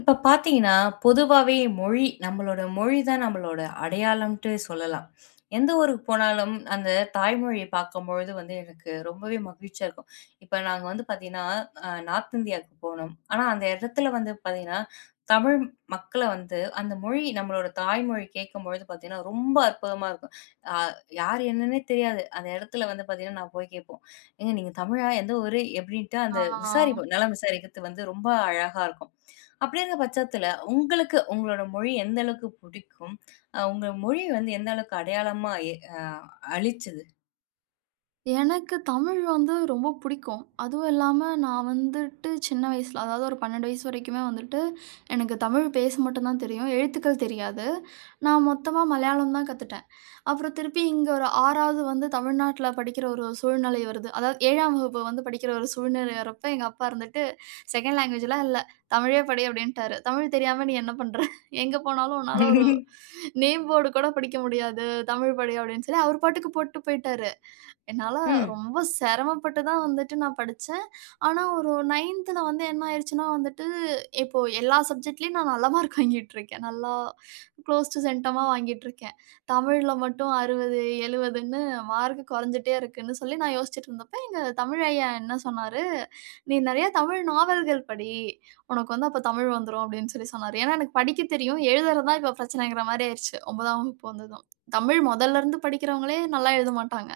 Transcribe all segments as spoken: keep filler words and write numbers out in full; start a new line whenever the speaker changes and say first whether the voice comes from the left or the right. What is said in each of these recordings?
left: இப்ப பார்த்தீங்கன்னா, பொதுவாவே மொழி நம்மளோட மொழி தான் நம்மளோட அடையாளம்ன்ட்டு சொல்லலாம். எந்த ஊருக்கு போனாலும் அந்த தாய்மொழிய பார்க்கும்பொழுது வந்து எனக்கு ரொம்பவே மகிழ்ச்சியா இருக்கும். இப்ப நாங்க வந்து பார்த்தீங்கன்னா, அ நார்த் இந்தியாவுக்கு போனோம். ஆனா அந்த இடத்துல வந்து பார்த்தீங்கன்னா, தமிழ் மக்கள வந்து அந்த மொழி நம்மளோட தாய்மொழி கேட்கும்பொழுது பார்த்தீங்கன்னா, ரொம்ப அற்புதமா இருக்கும். அ யார் என்னன்னே தெரியாது. அந்த இடத்துல வந்து பார்த்தீங்கன்னா, நான் போய் கேட்போம். "ஏங்க நீங்க தமிழா? எந்த ஊரு?" எப்படின்ட்டு அந்த
right: ஆ
left: விசாரிப்போம். நலம் விசாரிக்கிறது வந்து ரொம்ப அழகா இருக்கும். அப்படி இருக்க பட்சத்துல, உங்களுக்கு உங்களோட மொழி எந்த அளவுக்கு புடிக்கும்? அ உங்க மொழி வந்து எந்த அளவுக்கு அடையாளமா எ அ அளிச்சது?
right: எனக்கு தமிழ் வந்து ரொம்ப பிடிக்கும். அதுவும் இல்லாம நான் வந்துட்டு சின்ன வயசுல, அதாவது ஒரு பன்னிரண்டு வயசு வரைக்குமே வந்துட்டு எனக்கு தமிழ் பேச மட்டும் தான் தெரியும். எழுத்துக்கள் தெரியாது. நான் மொத்தமா மலையாளம் தான் கத்துட்டேன். அப்புறம் திருப்பி இங்க ஒரு ஆறாவது வந்து தமிழ்நாட்டுல படிக்கிற ஒரு சூழ்நிலை வருது. அதாவது ஏழாம் வகுப்பு வந்து படிக்கிற ஒரு சூழ்நிலை வரப்ப எங்க அப்பா இருந்துட்டு, "செகண்ட் லாங்குவேஜ்லாம் இல்ல. தமிழே படி" அப்படின்ட்டாரு. "தமிழ் தெரியாம நீ என்ன பண்ற? எங்க போனாலும் உன்னால ஒரு நேம் போர்டு கூட படிக்க முடியாது. தமிழ் படி" அப்படின்னு சொல்லி அவர் பாட்டுக்கு போட்டு போயிட்டாரு. என்னால
left: ம்.
right: ரொம்ப சிரமப்பட்டு தான் வந்துட்டு நான் படிச்சேன். ஆனா ஒரு ஒன்பதுல வந்து என்ன ஆயிருச்சுன்னா வந்துட்டு, இப்போ எல்லா சப்ஜெக்ட்லயும் நான் நல்ல மார்க் வாங்கிட்டுருக்கேன். நல்லா குளோஸ் டூ சென்டமா வாங்கிட்டுருக்கேன். தமிழ்ல மட்டும் அறுபது, 70ன்னு மார்க் குறைஞ்சுட்டே இருக்குன்னு சொல்லி நான் யோசிச்சுட்டு இருந்தப்ப, எங்க தமிழ் ஐயா என்ன சொன்னாரு, "நீ நெறைய தமிழ் நாவல்கள் படி. உனக்கு வந்து அப்ப தமிழ் வந்துரும்." அப்படின்னு சொல்லி சொன்னாரு. ஏன்னா எனக்கு படிக்க தெரியும். எழுதுறது தான் இப்ப பிரச்சனைங்கிற மாரி ஆயிருச்சு. ஒன்பதாம் வகுப்பு வந்ததும். தமிழ் மொதல்ல இருந்து படிக்கிறவங்களே நல்லா எழுத மாட்டாங்க.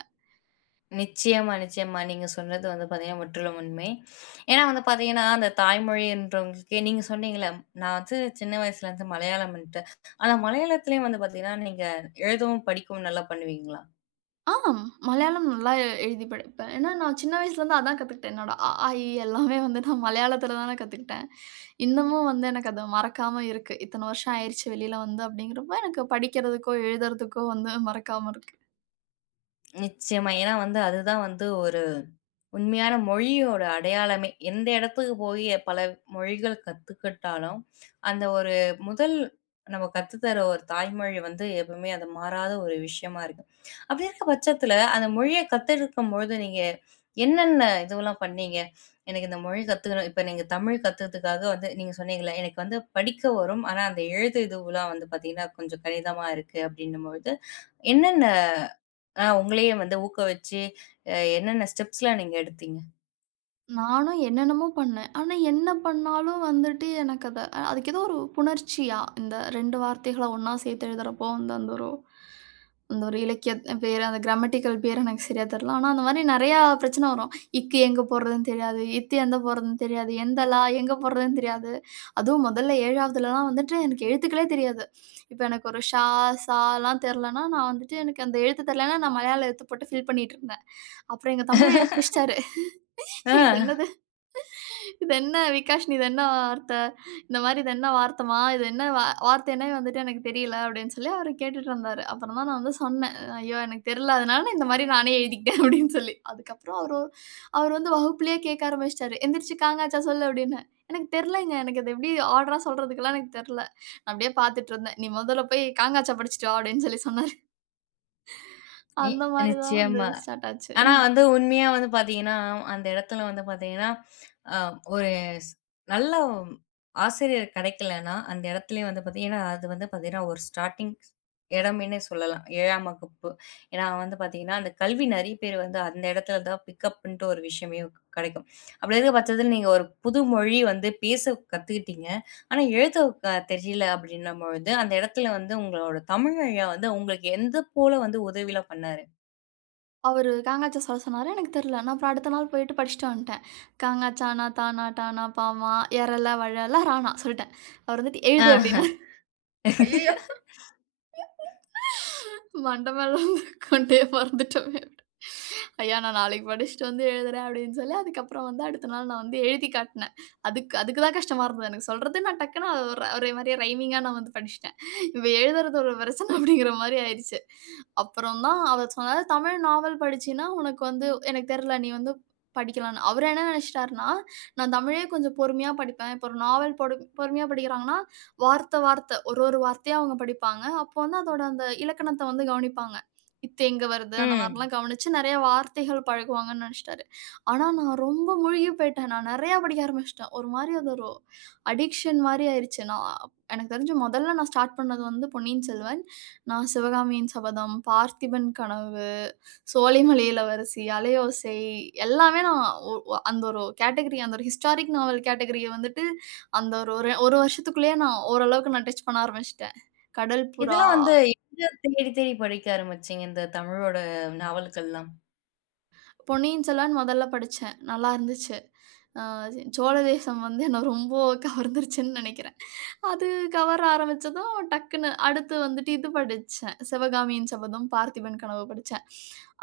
left: நிச்சயமா, நிச்சயமா. நீங்க சொன்னது வந்து பார்த்தீங்கன்னா, முற்றிலும் உண்மை. ஏன்னா வந்து பார்த்தீங்கன்னா, அந்த தாய்மொழின்றவங்களுக்கு நீங்க சொன்னீங்கல்ல, நான் வந்து சின்ன வயசுலேருந்து மலையாளம்ன்ட்டு. ஆனா மலையாளத்திலேயும் வந்து பார்த்தீங்கன்னா, நீங்க எழுதவும், படிக்கவும் நல்லா பண்ணுவீங்களா?
right: ஆம். மலையாளம் நல்லா எ- எழுதி படிப்பேன். ஏன்னா, நான் சின்ன வயசுலேருந்து அதான் கத்துக்கிட்டேன். என்னோட அ, ஆ, இ எல்லாமே வந்து நான் மலையாளத்தில தானே கத்துக்கிட்டேன். இன்னமும் வந்து எனக்கு அது மறக்காம இருக்கு. இத்தன வருஷம் ஆயிருச்சு வெளியில வந்து அப்படிங்கிறப்ப, எனக்கு படிக்கிறதுக்கோ, எழுதுறதுக்கோ வந்து மறக்காம இருக்கு.
left: நிச்சயமா. ஏன்னா வந்து அதுதான் வந்து ஒரு உண்மையான மொழியோட அடையாளமே எந்த இடத்துக்கு போய் பல மொழிகள் கத்துக்கிட்டாலும், அந்த ஒரு முதல் நம்ம கத்து தர ஒரு தாய்மொழி வந்து எப்பவுமே அது மாறாத ஒரு விஷயமா இருக்கு. அப்படி இருக்க பட்சத்துல, அந்த மொழிய கத்தெடுக்கும்பொழுது நீங்க என்னென்ன இதுவெல்லாம் பண்ணீங்க? எனக்கு இந்த மொழி கத்துக்கணும். இப்ப நீங்க தமிழ் கத்துக்கிறதுக்காக வந்து நீங்க சொன்னீங்கல்ல, எனக்கு வந்து படிக்க வரும். ஆனா அந்த எழுத்து இதுவெல்லாம் வந்து பாத்தீங்கன்னா, கொஞ்சம் கடினமா இருக்கு அப்படின்னும்பொழுது, என்னென்ன அ உங்களையே வந்து ஊக்குவிச்சு, அ என்னென்ன ஸ்டெப்ஸ்லாம் நீங்க எடுத்தீங்க?
right: நானும் என்னென்னமோ பண்ணேன். ஆனா, என்ன பண்ணாலும் வந்துட்டு எனக்கு அத அதுக்கு ஏதோ ஒரு புணர்ச்சியா, இந்த ரெண்டு வார்த்தைகள ஒண்ணா சேர்த்து எழுதுறப்போ வந்து அந்த ஒரு அந்த ஒரு இலக்கிய பேரு, அந்த கிராமட்டிக்கல் பேர் எனக்கு சரியா தெரியல. ஆனா, அந்த மாரி நெறையா பிரச்சனை வரும். இக்கு எங்க போடுறதுன்னு தெரியாது. இத்து எங்க போடுறதுன்னு தெரியாது. எந்த லா எங்க போடுறதுன்னு தெரியாது. அதுவும் முதல்ல ஏழாவதுலலாம் வந்துட்டு எனக்கு எழுத்துக்களே தெரியாது. இப்ப எனக்கு ஒரு ஷா, ஸாலாம் தெரியலன்னா, நான் வந்துட்டு எனக்கு அந்த எழுத்து தெரியலன்னா, நான் மலையாள எழுத்து போட்டு ஃபில் பண்ணிட்டு இருந்தேன். அப்புறம் எங்க தமிழ் ஐயா புடிச்சிட்டாரு. இது
left: ஆ.
right: என்னது? இது என்ன விகாஷினி இது என்ன வார்த்த? இந்த மாரி இது என்ன வார்த்தமா? இது என்ன வா வார்த்தைன்னே வந்துட்டு எனக்கு தெரியல அப்படின்னு சொல்லி அவரு கேட்டுட்டு இருந்தாரு. அப்புறம் தான் நான் வந்து சொன்னேன். ஐயோ! எனக்கு தெரியல. அதனால நான் இந்த மாரி நானே எழுதிக்கிட்டேன் அப்படின்னு சொல்லி. அதுக்கப்புறம் அவரு அவரு வந்து வகுப்புலயே கேட்க ஆரம்பிச்சுட்டாரு. எந்திரிச்சு காங்கச்சா சொல்லு அப்படின்னு. எனக்கு தெரியலங்க. எனக்கு அது எப்படி ஆர்டரா சொல்றதுக்கெல்லாம் எனக்கு தெரியல. நான் அப்படியே பார்த்துட்டு இருந்தேன். நீ முதல்ல போய் காங்காச்சா படிச்சுட்டு வா அப்படின்னு சொல்லி சொன்னாரு.
left: நி
right: அந்த மாரி தான் வந்து
left: நிச்சயமா.
right: ஸ்டார்ட் ஆச்சு.
left: ஆனா வந்து உண்மையா வந்து பார்த்தீங்கன்னா, அந்த இடத்துல வந்து பார்த்தீங்கன்னா, அ ஒரு ஸ் நல்ல ஆசிரியர் கிடைக்கலன்னா, அந்த இடத்துலயே வந்து பார்த்தீங்கன்னா அது வந்து பார்த்தீங்கன்னா, ஒரு ஸ்டார்ட்டிங் இடம்ன்னே சொல்லலாம். ஏழாம் வகுப்பு. ஏன்னா வந்து பார்த்தீங்கன்னா, அந்த கல்வி நிறைய பேர் வந்து அந்த இடத்துல தான் பிக்கப்ன்ட்டு ஒரு விஷயமே கிடைக்கும். அப்படி இருக்க பட்சத்தில நீங்க ஒரு புது மொழி வந்து பேச கத்துக்கிட்டீங்க. ஆனா எழுத க தெரியல அப்படின்னும்பொழுது, அந்த இடத்துல வந்து உங்களோட தமிழ் ஐயா வந்து உங்களுக்கு எந்த போல வந்து உதவிலாம் பண்ணாரு?
right: அவரு காங்காச்சா சொல்ல சொன்னாரு. எனக்கு தெரியல. நான் அப்புறம் அடுத்த நாள் போயிட்டு படிச்சுட்டு வந்துட்டேன். காங்காச்சானா, தானா, டானா, பாமா, எரல, வழல, ரானா சொல்லிட்டேன். அவரு வந்துட்டு எழுது அப்டின்னாரு.
left: ஆஹ்
right: ஐயயோ! மண்ட மேல வந்து கொண்டே மறந்துட்டோமே அப்படி. ஐயா நான் நாளைக்கு படிச்சுட்டு வந்து எழுதுறேன் அப்படின்னு சொல்லி அதுக்கப்புறம் வந்து அடுத்த நாள் நான் வந்து எழுதி காட்டினேன். அதுக்கு அதுக்கு தான் கஷ்டமா இருந்தது எனக்கு. சொல்றது நான் டக்குன்னு அது ஒரு ஒரே மாதிரியே ரைமிங்கா நான் வந்து படிச்சிட்டேன். இவ எழுதுறது ஒரு பிரச்சனை அப்படிங்கிற மாதிரி ஆயிடுச்சு. அப்புறம் தான் அவர் சொன்னாரு தமிழ் நாவல் படிச்சின்னா உனக்கு வந்து எனக்கு தெரியல நீ வந்து படிக்கலாம்னு. அவர் என்ன நினைச்சிட்டாருன்னா நான் தமிழே கொஞ்சம் பொறுமையா படிப்பேன். இப்போ ஒரு நாவல் பொறு பொறுமையா படிக்கிறாங்கன்னா வார்த்தை, வார்த்தை ஒரு ஒரு வார்த்தையா அவங்க படிப்பாங்க. அப்போ வந்து அதோட அந்த இலக்கணத்த வந்து கவனிப்பாங்க. இத்து எங்க வருது? அந்த
left: ம்.
right: மாரிலாம் கவனிச்சு நெறைய வார்த்தைகள் பழகுவாங்கன்னு நெனச்சுட்டாரு. ஆனா நான் ரொம்ப மூழ்கி போயிட்டேன். நான் நெறையா படிக்க ஆரம்பிச்சுட்டேன். ஒரு மாரி அது ஒரு அடிக்ஷன் மாரி ஆயிருச்சு. நான் அப்- எனக்கு தெரிஞ்சு முதல்ல நான் ஸ்டார்ட் பண்ணது வந்து பொன்னியின் செல்வன். நான் சிவகாமியின் சபதம், பார்த்திபன் கனவு சோலைமலை இளவரசி, அலையோசை எல்லாமே நான் ஒ ஒ அந்த ஒரு கேட்டகரி அந்த ஒரு ஹிஸ்டாரிக் நாவல் கேட்டகரிய வந்துட்டு, அந்த ஒரு ஒரு 1 வருஷத்துக்குள்ளேயே நான் ஓரளவுக்கு நான் டச் பண்ண ஆரம்பிச்சுட்டேன். கடல் புறா
left: இதெல்லாம் வந்து எங்க தேடி தேடி படிக்க ஆரம்பிச்சீங்க? இந்த தமிழோட நாவல்கள்லாம்?
right: பொன்னியின் செல்வன் முதல்ல படிச்சேன். நல்லா இருந்துச்சு. அ சோழதேசம் வந்து என்ன ரொம்ப கவர்ந்துருச்சுன்னு நெனைக்கிறேன். அது கவர ஆரம்பிச்சதும் டக்குன்னு அடுத்து வந்துட்டு இது படிச்சேன். சிவகாமியின் சபதம், பார்த்திபன் கனவு படிச்சேன்.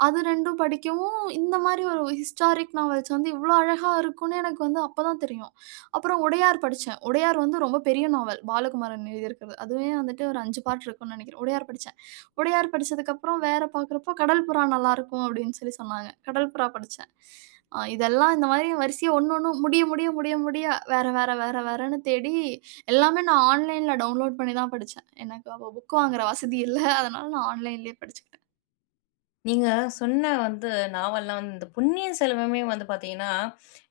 right: அது ரெண்டும் படிக்கவும், இந்த மாரி ஒரு ஹிஸ்டாரிக் நாவல்ஸ் வந்து இவ்ளோ அழகா இருக்கும்னு எனக்கு வந்து அப்பதான் தெரியும். அப்புறம் உடையார் படிச்சேன். உடையார் வந்து ரொம்ப பெரிய நாவல். பாலகுமாரன் எழுதியிருக்கிறது. அதுவே வந்துட்டு ஒரு அஞ்சு பார்ட் இருக்கும்னு நெனைக்கிறேன். உடையார் படிச்சேன். உடையார் படிச்சதுக்கப்புறம் வேற பார்க்குறப்போ கடல் புறா நல்லாருக்கும் அப்படின்னு சொல்லி சொன்னாங்க. கடல் புறா படிச்சேன். அ இதெல்லாம் இந்த மாரி வரிசையா ஒண்ணு ஒண்ணும் முடிய முடிய முடிய முடிய வேற வேற வேற வேறன்னு தேடி எல்லாமே நான் ஆன்லைன்ல டவுன்லோட் பண்ணி தான் படிச்சேன். எனக்கு அப்போ புக் வாங்குற வசதி இல்ல. அதனால நான் ஆன்லைன்லயே படிச்சுக்கிட்டேன்.
left: நீங்க சொன்ன வந்து நாவல்லாம் வந்து இந்த பொன்னியின் செல்வமே வந்து பார்த்தீங்கன்னா,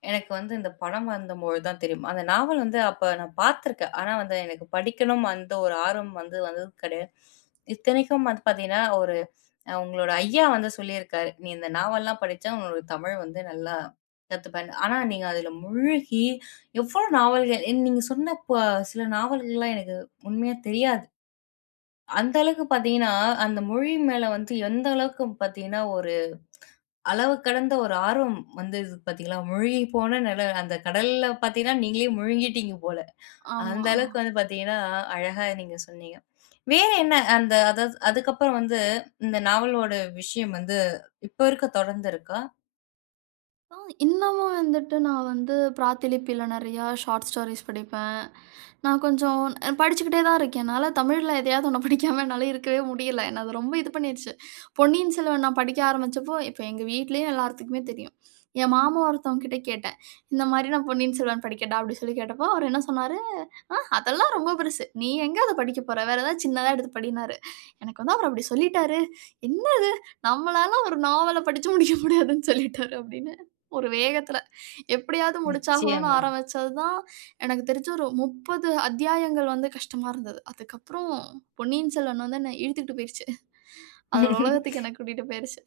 left: எனக்கு வந்து இந்த படம் வந்தம்பொழுது தான் தெரியும். அந்த நாவல் வந்து அப்ப நான் பார்த்துருக்கேன். ஆனா வந்து எனக்கு படிக்கணும் அந்த ஒரு ஆர்வம் வந்து வந்தது கிடையாது. இத்தனைக்கும் வந்து பார்த்தீங்கன்னா, ஒரு அ உங்களோட ஐயா வந்து சொல்லியிருக்காரு. "நீ இந்த நாவல்லாம் படிச்சா உன்னோட தமிழ் வந்து நல்லா கத்துப்பேன்னு." ஆனா நீங்க அதில மூழ்கி எவ்ளோ நாவல்கள் நீங்க சொன்ன ப சில நாவல்கள்லாம் எனக்கு உண்மையா தெரியாது. அந்த அளவுக்கு பார்த்தீங்கன்னா, அந்த மொழி மேல வந்து எந்த அளவுக்கு பார்த்தீங்கன்னா, ஒரு அளவு கடந்த ஒரு ஆர்வம் வந்தது பார்த்தீங்களா? முழுகி போன நில அந்த கடல்ல பார்த்தீங்கன்னா, நீங்களே முழுங்கிட்டீங்க போல. அந்த
right: ஆமா.
left: அளவுக்கு வந்து பார்த்தீங்கன்னா, அழகா நீங்க சொன்னீங்க. வேற என்ன அந்த அதாவது அதுக்கப்புறம் வந்து இந்த நாவலோட விஷயம் வந்து இப்ப இருக்க தொடர்ந்து இருக்கா?
right: அ இன்னமும் வந்துட்டு நான் வந்து பிராத்திலிப்பில நெறையா ஷார்ட் ஸ்டோரீஸ் படிப்பேன். நான் கொஞ்சம் படிச்சுக்கிட்டே தான் இருக்கேன். என்னால தமிழ்ல எதையாவது ஒண்ணு படிக்காம என்னால இருக்கவே முடியல. என்ன அது ரொம்ப இது பண்ணிருச்சு. பொன்னியின் செல்வன் நான் படிக்க ஆரம்பிச்சப்போ, இப்ப எங்க வீட்லயும் எல்லாத்துக்குமே தெரியும். என் மாமா ஒருத்தவங்க கிட்ட கேட்டேன். இந்த மாரி நான் பொன்னியின் செல்வன் படிக்கட்டா? அப்டி சொல்லி கேட்டப்போ, அவரு என்ன சொன்னாரு, "ஆ அதெல்லாம் ரொம்ப பெருசு. நீ எங்க அத படிக்க போற? வேற ஏதாவது சின்னதா எடுத்து படின்னாரு." எனக்கு வந்து அவரு அப்டி சொல்லிட்டாரு. என்ன நம்மளால ஒரு நாவல படிச்சு முடிக்க முடியாதுன்னு சொல்லிட்டாரு அப்படின்னு. ஒரு வேகத்துல எப்படியாவது முடிச்சாகணும்னு
left: நிச்சயமா.
right: ஆரம்பிச்சது தான், எனக்கு தெரிஞ்சு ஒரு முப்பது அத்தியாயங்கள் வந்து கஷ்டமா இருந்தது. அதுக்கப்புறம் பொன்னியின் செல்வன் வந்து என்ன இழுத்துக்கிட்டு போயிருச்சு. அதோட உலகத்துக்கு என்ன கூட்டிட்டு போயிருச்சு.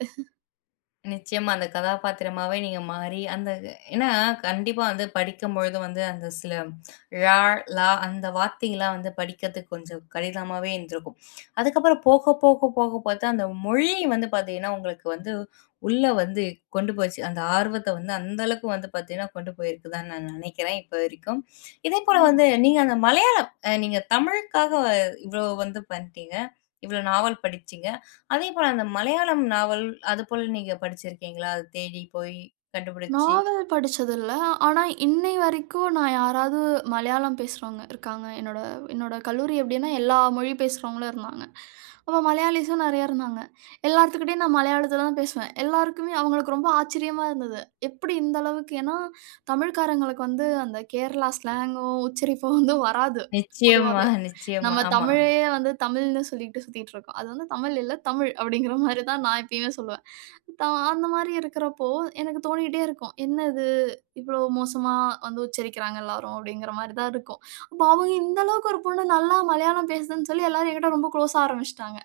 left: நிச்சயமா அந்த கதாபாத்திரமாவே நீங்க மாறி, அந்த ஏன்னா கண்டிப்பா வந்து படிக்கும்பொழுது வந்து அந்த சில ழா, லா அந்த வார்த்தைகள்லாம் வந்து படிக்கிறதுக்கு கொஞ்சம் கடினமாவே இருந்திருக்கும். அதுக்கப்புறம் போக, போக, போக பார்த்தா அந்த மொழி வந்து பார்த்தீங்கன்னா, உங்களுக்கு வந்து உள்ள வந்து கொண்டு போச்சு. அந்த ஆர்வத்த வந்து அந்த அளவுக்கு வந்து பார்த்தீங்கன்னா, கொண்டு போயிருக்குதான்னு நான் நினைக்கிறேன் இப்ப வரைக்கும். இதேபோல வந்து நீங்க அந்த மலையாளம் அ நீங்க தமிழுக்காக இவ்வளோ வந்து பண்ணிட்டீங்க. இவ்வளோ நாவல் படிச்சீங்க. அதேபோல அந்த மலையாளம் நாவல் அதுபோல நீங்க படிச்சிருக்கீங்களா? அத தேடி போய் கண்டுபிடிச்சு
right: நாவல் படிச்சதில்ல. ஆனா, இன்னை வரைக்கும் நான் யாராவது மலையாளம் பேசுறவங்க இருக்காங்க. என்னோட என்னோட கல்லூரி எப்படின்னா, எல்லா மொழி பேசுறவங்களும் இருந்தாங்க. அப்ப மலையாளிஸும் நெறைய இருந்தாங்க. எல்லாத்துக்கிட்டயும் நான் மலையாளத்துல தான் பேசுவேன். எல்லாருக்குமே அவங்களுக்கு ரொம்ப ஆச்சரியமா இருந்தது. எப்படி இந்த அளவுக்கு ஏன்னா, தமிழ்க்காரங்களுக்கு வந்து அந்த கேரளா ஸ்லாங்கும், உச்சரிப்பும் வந்து வராது
left: நிச்சயமா,
right: பொதுவாவே.
left: நிச்சயமா.
right: நம்ம
left: ஆமா.
right: தமிழையே வந்து தமிழ்ன்னு சொல்லிட்டு சுத்திட்டு இருக்கோம். அது வந்து தமிழ் இல்ல, தமிழ் அப்படிங்கிற மாரி தான் நான் எப்பயுமே சொல்லுவேன். த அந்த மாரி இருக்கிறப்போ, எனக்கு தோணிட்டே இருக்கும். "என்ன இது இவ்வளோ மோசமா வந்து உச்சரிக்கிறாங்க எல்லாரும்" அப்படிங்கிற மாரி தான் இருக்கும். அப்போ அவங்க இந்த அளவுக்கு ஒரு பொண்ணு நல்லா மலையாளம் பேசுதுன்னு சொல்லி எல்லாரும் என்கிட்ட ரொம்ப குளோஸா ஆரம்பிச்சுட்டாங்க.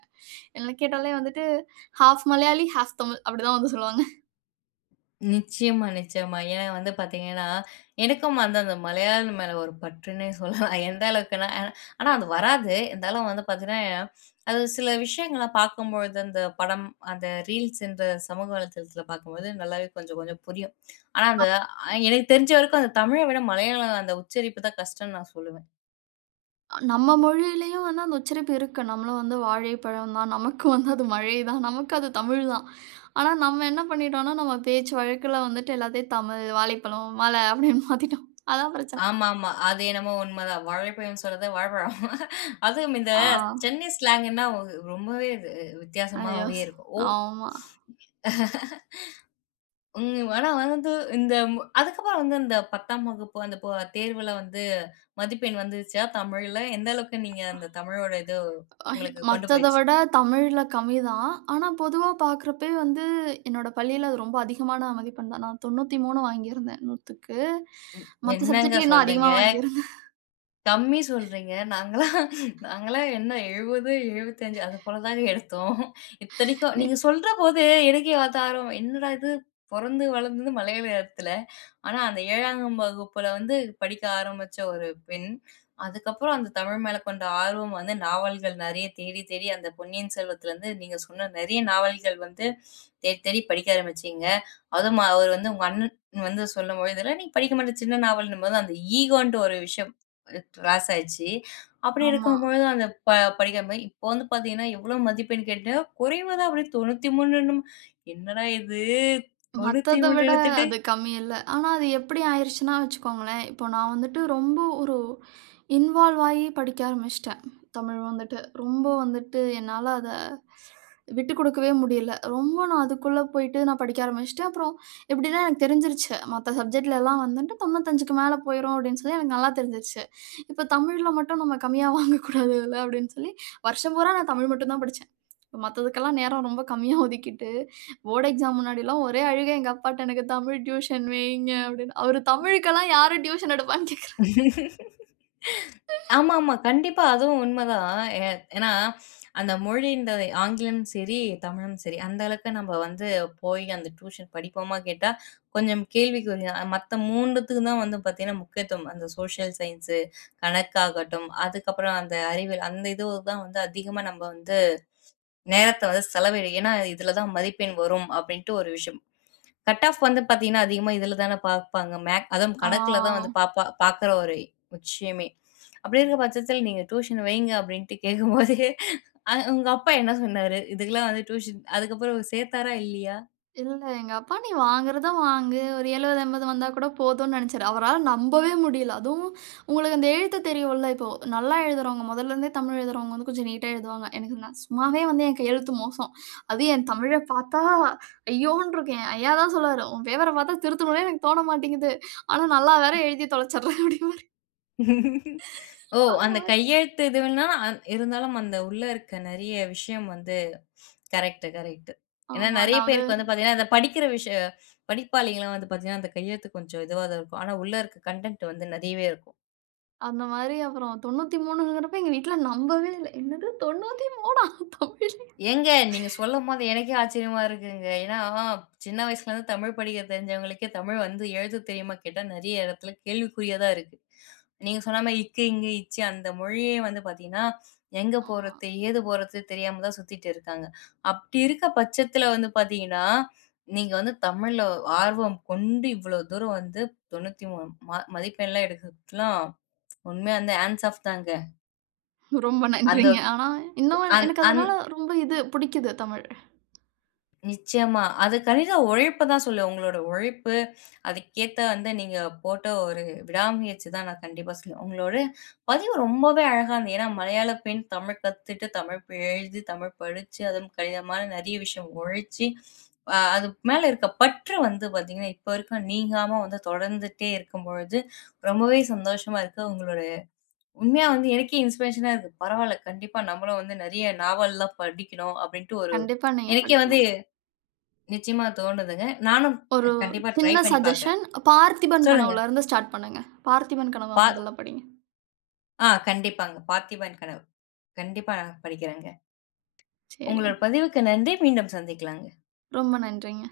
right: என்ன கேட்டாலே வந்துட்டு, "ஹால்ஃப் மலையாளி, ஹால்ஃப் தமிழ்" அப்படிதான் வந்து சொல்லுவாங்க.
left: நிச்சயமா, நிச்சயமா. ஏன்னா வந்து பார்த்தீங்கன்னா, எனக்கும் வந்து அந்த மலையாளம் மேல ஒரு பற்றுன்னே சொல்லலாம். எந்த அளவுக்குன்னா அ ஆனா அது வராது. இருந்தாலும் வந்து பார்த்தீங்கன்னா, அது சில விஷயங்கள்லாம் பார்க்கும்பொழுது அந்த படம், அந்த ரீல்ஸ் என்ற சமூக வலைதளத்தில பார்க்கும்போது நல்லாவே கொஞ்சம் கொஞ்சம் புரியும். ஆனா அந்த அ எனக்கு தெரிஞ்ச வரைக்கும் அந்த தமிழ விட மலையாளம் அந்த உச்சரிப்பு தான் கஷ்டம்னு நான் சொல்லுவேன்.
right: நம்ம மொழியிலயும் வந்து அந்த உச்சரிப்பு இருக்கு. நம்மளும் வந்து வாழைப்பழம் தான். நமக்கு வந்து அது மழை தான். நமக்கு அது தமிழ் தான். ஆனா, நம்ம என்ன பண்ணிட்டோம்னா, நம்ம பேச்சு வழக்குல வந்துட்டு எல்லாத்தையும் தமிழ், வாழைப்பழம், மழை அப்படின்னு மாத்திட்டோம். அதான் பிரச்சனை.
left: ஆமாமா. அது என்னமோ உண்மதான். வாழைப்பழம் சொல்றத வாழப்பழம். அதுவும் இந்த
right: ஆ,
left: சென்னை ஸ்லாங்குன்னா ஒ ரொம்பவே இது
right: ஐயோ!
left: வித்தியாசமாவே
right: ஸ்
left: இருக்கும். ஓ
right: ஆமா.
left: ம் ஆனா வந்து இந்த மு அதுக்கப்புறம் வந்து இந்த பத்தாம் வகுப்பு அந்த போ தேர்வுல வந்து மதிப்பெண் வந்துருச்சா தமிழ்ல? எந்த அளவுக்கு நீங்க அந்த தமிழோட இது உங்களுக்கு கொண்டு
right: மத்தத
left: போயிச்சு?
right: விட தமிழ்ல கம்மி தான். ஆனா, பொதுவா பார்க்குறப்பயே வந்து என்னோட பள்ளியில அது ரொம்ப அதிகமான மதிப்பெண் தான். நான் தொண்ணூற்றி மூணு வாங்கியிருந்தேன் நூறுக்கு. மத்த
left: என்னங்க
right: சப்ஜெக்ட்ல இன்னும்
left: சொல்றீங்க?
right: அதிகமா வாங்கியிருந்தேன்.
left: கம்மி சொல்றீங்க. நாங்கலாம் நாங்கலாம் என்ன எழுபது, எழுபத்தி ஐந்து அது போல தாங்க எடுத்தோம். இத்தனைக்கும் நீங்க சொல்றபோது எனக்கே பார்த்தா ஆர்வம். என்னடா இது பொறந்து வளர்ந்தது மலையாளத்துல. ஆனா, அந்த ஏழாம் வகுப்புல வந்து படிக்க ஆரம்பிச்ச ஒரு பெண், அதுக்கப்புறம் அந்த தமிழ் மேல கொண்ட ஆர்வம் வந்து நாவல்கள் நெறைய தேடி தேடி அந்த பொன்னியின் செல்வத்திலருந்து நீங்க சொன்ன நெறைய நாவல்கள் வந்து தேடி தேடி படிக்க ஆரம்பிச்சீங்க. அதுவும் அவர் வந்து உங்க அண்ணன் வந்து சொல்லும்போது, "இதெல்லாம் நீ படிக்க மாட்ட சின்ன நாவல்ன்னும்போது" அந்த ஈகோன்ட்டு ஒரு விஷயம் கிராஸ் ஆயிடுச்சு. அப்படி
right: ஆமா.
left: இருக்கும்பொழுது அந்த ப படிக்காம இப்போ வந்து பார்த்தீங்கன்னா, எவ்வளோ மதிப்பெண் கேட்டா குறைவா தான் அப்படியே தொண்ணூற்றி மூன்று என்னடா இது
right: மத்தத
left: தொண்ணூற்றி மூன்று
right: விட
left: எடுத்துட்டு
right: அது கம்மி இல்ல. ஆனா அது எப்படி ஆயிருச்சுன்னா வச்சுக்கோங்களேன், இப்போ நான் வந்துட்டு ரொம்ப ஒரு இன்வால்வ் ஆயி படிக்க ஆரம்பிச்சுட்டேன். தமிழ் வந்துட்டு. ரொம்ப வந்துட்டு என்னால அத விட்டு குடுக்கவே முடியல. ரொம்ப நான் அதுக்குள்ள போயிட்டு நான் படிக்க ஆரம்பிச்சுட்டேன். அப்புறம் எப்படின்னா எனக்கு தெரிஞ்சிருச்சு. மத்த சப்ஜெக்ட்லலாம் வந்துட்டு தொண்ணூற்றி அஞ்சுக்கு மேல போயிரும் அப்படின்னு சொல்லி எனக்கு நல்லா தெரிஞ்சிருச்சு. இப்ப தமிழ்ல மட்டும் நம்ம கம்மியா வாங்கக்கூடாதுல்ல அப்படின்னு சொல்லி, வருஷம் பூரா நான் தமிழ் மட்டும் தான் படிச்சேன். மத்ததுக்கெல்லாம் நேரம் ரொம்ப கம்மியா ஒதுக்கிட்டு போர்ட் எக்ஸாம் முன்னாடிலாம் ஒரே அழுகை எங்க அப்பாட்ட, "எனக்கு தமிழ் டியூஷன் வைங்க" அப்படின்னு. அவரு தமிழுக்கெல்லாம் யாரு டியூஷன் எடுப்பான்னு கேட்குறாரு.
left: ஆமாமா. கண்டிப்பா. அதுவும் உண்மதான். ஏ ஏன்னா, அந்த மொழின்றது ஆங்கிலம் சரி, தமிழும் சரி, அந்த அளவுக்கு நம்ம வந்து போய் அந்த டியூஷன் படிப்போமா கேட்டா, கொஞ்சம் கேள்விக்குறி தான். மத்த மூணுக்கு தான் வந்து பார்த்தீங்கன்னா, முக்கியத்துவம். அந்த சோஷியல் சயின்ஸு, கணக்காகட்டும், அதுக்கப்புறம் அந்த அறிவியல், அந்த இதுக்கு தான் வந்து அதிகமா நம்ம வந்து நேரத்த வந்து செலவிடு ஏன்னா, இதில தான் மதிப்பெண் வரும் அப்படின்ட்டு ஒரு விஷயம். கட் ஆஃப் வந்து பார்த்தீங்கன்னா, அதிகமா இதில தான பார்ப்பாங்க. மேக் அதுவும் கணக்குல தான் வந்து
right: ஆ
left: பாப்பா பார்க்குற ஒரு விஷயமே. அப்படி இருக்க பட்சத்தில நீங்க டியூஷன் வைங்க அப்படின்ட்டு கேட்கும்போது, அ உங்க அப்பா என்ன சொன்னாரு? இதுக்கெல்லாம் வந்து டியூஷன் அதுக்கப்புறம் சேர்த்தாரா இல்லையா?
right: இல்ல எங்க அப்பா "நீ வாங்குறத வாங்கு, ஒரு எழுபது, எண்பது வந்தா கூட போதும்ன்னு" நெனச்சாரு. அவரால நம்பவே முடியல. அதுவும் உங்களுக்கு அந்த எழுத்து தெரியும்ல, இப்போ நல்லா எழுதுறவங்க, முதல்ல இருந்தே தமிழ் எழுதுறவங்க வந்து கொஞ்சம் நீட்டா எழுதுவாங்க. எனக்கு நான் சும்மாவே வந்து என் கையெழுத்து மோசம். அதுவும் என் தமிழ பார்த்தா ஐயோன்னு இருக்கும். என் ஐயா தான் சொல்லுவாரு, "உன் பேப்பர பார்த்தா திருத்தணும்னே எனக்கு தோண மாட்டேங்குது. ஆனா நல்லா வேற எழுதி தொலைச்சிடுறேன்" அப்படிம்பாரு.
left: ஓ!
right: அந்த
left: அந்த
right: மாரி.
left: கையெழுத்து இதுவெல்லாம் அந் இருந்தாலும் அந்த உள்ள இருக்க நெறைய விஷயம் வந்து கரெக்ட்டு, கரெக்ட்டு. ஏன்னா
right: ஆமா
left: நெறைய
right: நான் வந்து
left: பேருக்கு வந்து பார்த்தீங்கன்னா, அந்த படிக்கிற விஷயம் படிப்பாளிங்கலாம் வந்து பார்த்தீங்கன்னா, அந்த கையெழுத்து கொஞ்சம் இதுவா தான் இருக்கும். ஆனா உள்ள இருக்க கன்டென்ட் வந்து நெறையவே இருக்கும்.
right: அந்த மாதிரி அப்புறம் தொண்ணூற்றி மூணுங்கிறப்ப எங்க வீட்ல நம்பவே இல்ல. என்னது தொண்ணூறு தமிழே!
left: ஏங்க நீங்க சொல்லும்போது எனக்கே ஆச்சரியமா இருக்குங்க. ஏன்னா, சின்ன வயசுலருந்து தமிழ் படிக்க தெரிஞ்சவங்களுக்கே தமிழ் வந்து எழுத தெரியுமா கேட்டா நெறைய இடத்துல கேள்விக்குறியா தான் இருக்கு. நீங்க சொன்ன மாரி இக்கு, இங்கு, இச்சு அந்த மொழியே வந்து பார்த்தீங்கன்னா, எங்க
right: ஆமா.
left: போறது, ஏது போறது தெரியாம தான் சுத்திட்டு இருக்காங்க. அப்படி இருக்க பட்சத்துல வந்து பார்த்தீங்கன்னா, நீங்க வந்து தமிழ்ல ஆர்வம் கொண்டு இவ்வளோ தூரம் வந்து தொண்ணூற்றி மூன்று ம மதிப்பெண்லாம் எடுக்கிறதுலாம் உண்மையா வந்து ஹேண்ட்ஸ் ஆஃப் தாங்க.
right: ரொம்ப
left: அந்த
right: நன்றிங்க. ஆனா இன்னும்
left: அந்
right: எனக்கு
left: அந்
right: அதனால ரொம்ப இது பிடிக்குது தமிழ்.
left: நிச்சயமா. அது கடின உழைப்பு தான் சொல்லுவேன். உங்களோட உழைப்பு, அதுக்கேத்த வந்து நீங்க போட்ட ஒரு விடாமுயற்சி தான் நான் கண்டிப்பா சொல்லுவேன். உங்களோட பதிவு ரொம்பவே அழகா இருந்தது. ஏன்னா மலையாள பெண் தமிழ் கத்துட்டு, தமிழ் ப எழுதி, தமிழ் படிச்சு, அதுவும் கடினமான நெறைய விஷயம் உழைச்சு, அ அது மேல இருக்க பற்று வந்து பார்த்தீங்கன்னா, இப்ப வரைக்கும் நீங்காம வந்து தொடர்ந்துட்டே இருக்கும்பொழுது, ரொம்பவே சந்தோஷமா இருக்கு. உங்களோட உண்மையா வந்து எனக்கே இன்ஸ்பிரேஷனா இருக்கு. பரவால்ல, கண்டிப்பா நம்மளும் வந்து நெறைய நாவல்லாம் படிக்கணும், அப்டின்ட்டு ஒரு
right: கண்டிப்பா நீங்க
left: எனக்கே வந்து
right: படிக்கணும்.
left: நிச்சயமா தோணுதுங்க. நானும்
right: ஒரு
left: கண்டிப்பா ட்ரை
right: சின்ன
left: பண்ணி பார்க்குறேன்.
right: சஜஷன் பார்த்திபன்
left: சொல்லுங்க.
right: கனவுல இருந்து ஸ்டார்ட் பண்ணுங்க. பார்த்திபன் கனவ
left: பா
right: முதல்ல படிங்க.
left: ஆ கண்டிப்பாங்க. பார்த்திபன் கனவு. கண்டிப்பா நான் படிக்கிறேங்க. உங்களோட
right: சரிங்க.
left: பதிவுக்கு நன்றி. மீண்டும் சந்திக்கலாங்க.
right: ரொம்ப நன்றிங்க.